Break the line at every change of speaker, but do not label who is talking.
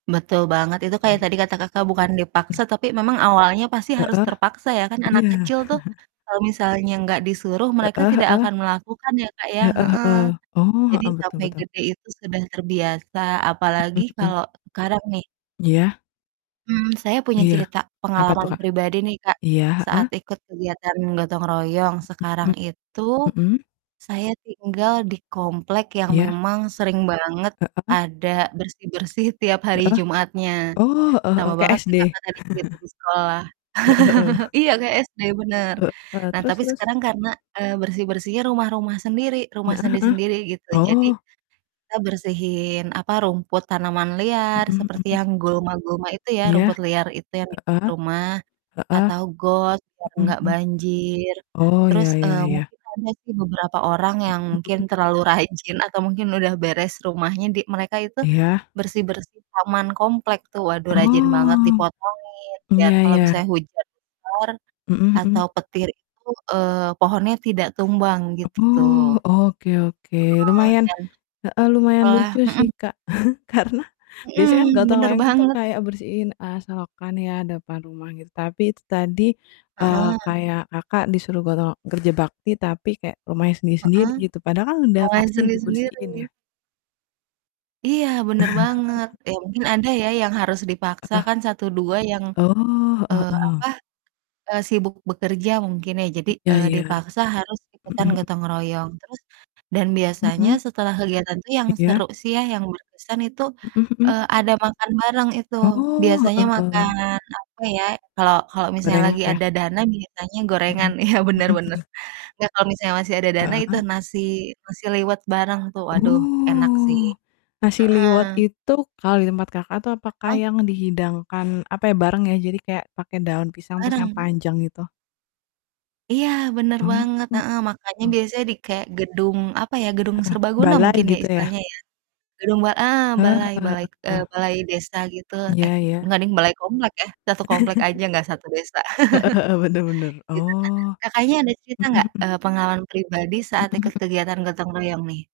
Betul banget, itu kayak
Mmm.
tadi kata Kakak, bukan dipaksa
Mhm.
tapi memang awalnya pasti harus
Heeh,
terpaksa ya, kan anak
iya.
kecil tuh kalau misalnya nggak disuruh, mereka
Heeh
tidak
heeh.
akan melakukan ya, Kak, ya,
Heeh
heeh.
heeh. Oh,
Jadi
heeh, betul
sampai
betul.
gede itu sudah terbiasa, apalagi
Mhm mhm.
kalau sekarang, nih.
Iya.
Mmm, saya punya
Iya.
cerita,
Apa tuh,
pengalaman
Kak?
pribadi nih, Kak,
Iya, heeh.
saat ikut kegiatan gotong royong. Sekarang
Mhm.
itu
Mhm.
saya tinggal di komplek yang
Iya.
memang sering banget
Heeh.
ada bersih-bersih tiap hari
Heeh,
Jumatnya,
oh, heeh
sama
heeh, kayak
banget kayak
SD.
Kakak tadi cerita di sekolah,
Heeh heeh.
Iya, kayak SD, bener.
Heeh,
Nah,
terus
tapi
terus?
sekarang karena, eee, bersih-bersihnya rumah-rumah sendiri, rumah
Heeh heeh,
sendiri-sendiri gitu, jadi
oh.
kita bersihin, apa, rumput, tanaman liar,
Mhm
seperti
mhm.
yang gulma-gulma itu ya,
Iya.
rumput liar itu yang dekat
Heeh,
rumah
heeh,
atau got biar
mhm
gak
mhm.
banjir,
Oh, iya
terus,
iya
eee,
iya.
mungkin ada sih beberapa orang
Mhm
yang mungkin
mhm.
terlalu rajin atau mungkin udah beres rumahnya di mereka itu
Iya.
bersih-bersih taman komplek tuh, waduh, rajin banget,
Oh,
dipotongin biar
iya
kalau misalnya
iya.
hujan besar
Mhm mhm.
atau petir itu, eee, pohonnya tidak tumbang, gitu tuh.
Oh, oke oke,
Heeh,
lumayan
dan
heeh, lumayan
setelah
lucu
mhm.
sih, Kak, karena biasanya kan
Mhm,
gotong
bener
royong itu
banget.
kayak bersihin, eee, selokan ya, depan rumah gitu, tapi itu tadi, eee,
Heeh.
kayak Kakak disuruh gotong kerja bakti, tapi kayak rumahnya sendiri-sendiri
Heeh,
gitu, padahal kan udah
malah yang
pasti dibersihin,
sendiri-sendiri.
ya.
Iya, bener banget, ya mungkin ada ya yang harus dipaksa
Heeh.
kan satu dua yang,
Oh, heeh
eee,
heeh.
apa, eee, sibuk bekerja mungkin, ya. Jadi,
Iya
eee,
iya,
dipaksa harus
mhm
ikutan
mhm.
gotong royong, terus dan biasanya
Mhm.
setelah kegiatan itu yang
Iya.
seru sih ya, yang berkesan itu,
Mhm mhm.
eee, ada makan bareng, itu
Oh,
biasanya
heeh
makan,
heeh.
apa ya, kalau kalau misalnya
Gorengan,
lagi
ya.
ada dana, biasanya gorengan
Mhm.
iya, bener
Mhm
bener,
mhm.
nggak, kalau misalnya masih ada dana itu
Heeh.
nasi nasi liwet bareng, tuh. Waduh, enak sih.
Oh, nasi liwet
Heeh.
itu, kalau di tempat Kakak tuh apakah
Heeh?
yang dihidangkan, apa ya, bareng ya, jadi kayak pakai daun pisang terus yang
Bareng.
panjang gitu?
Iya, bener banget, heeh,
Oh.
makannya biasanya di kayak gedung, apa ya, gedung
Heeh,
serbaguna
balai,
mungkin ya,
gitu ya?
istilahnya ya. Gedung ba ah,
Eh,
balai,
heeh
balai, eee,
heeh.
balai desa gitu, eh,
Iya iya.
gak deng, balai komplek ya, satu komplek aja, gak satu desa.
Heeh heeh, benar benar,
Gitu, nah,
oh.
Kakaknya ada cerita
Mhm
gak,
mhm.
eee, pengalaman pribadi
Mhm
saat ikut
mhm.
kegiatan gotong royong, nih?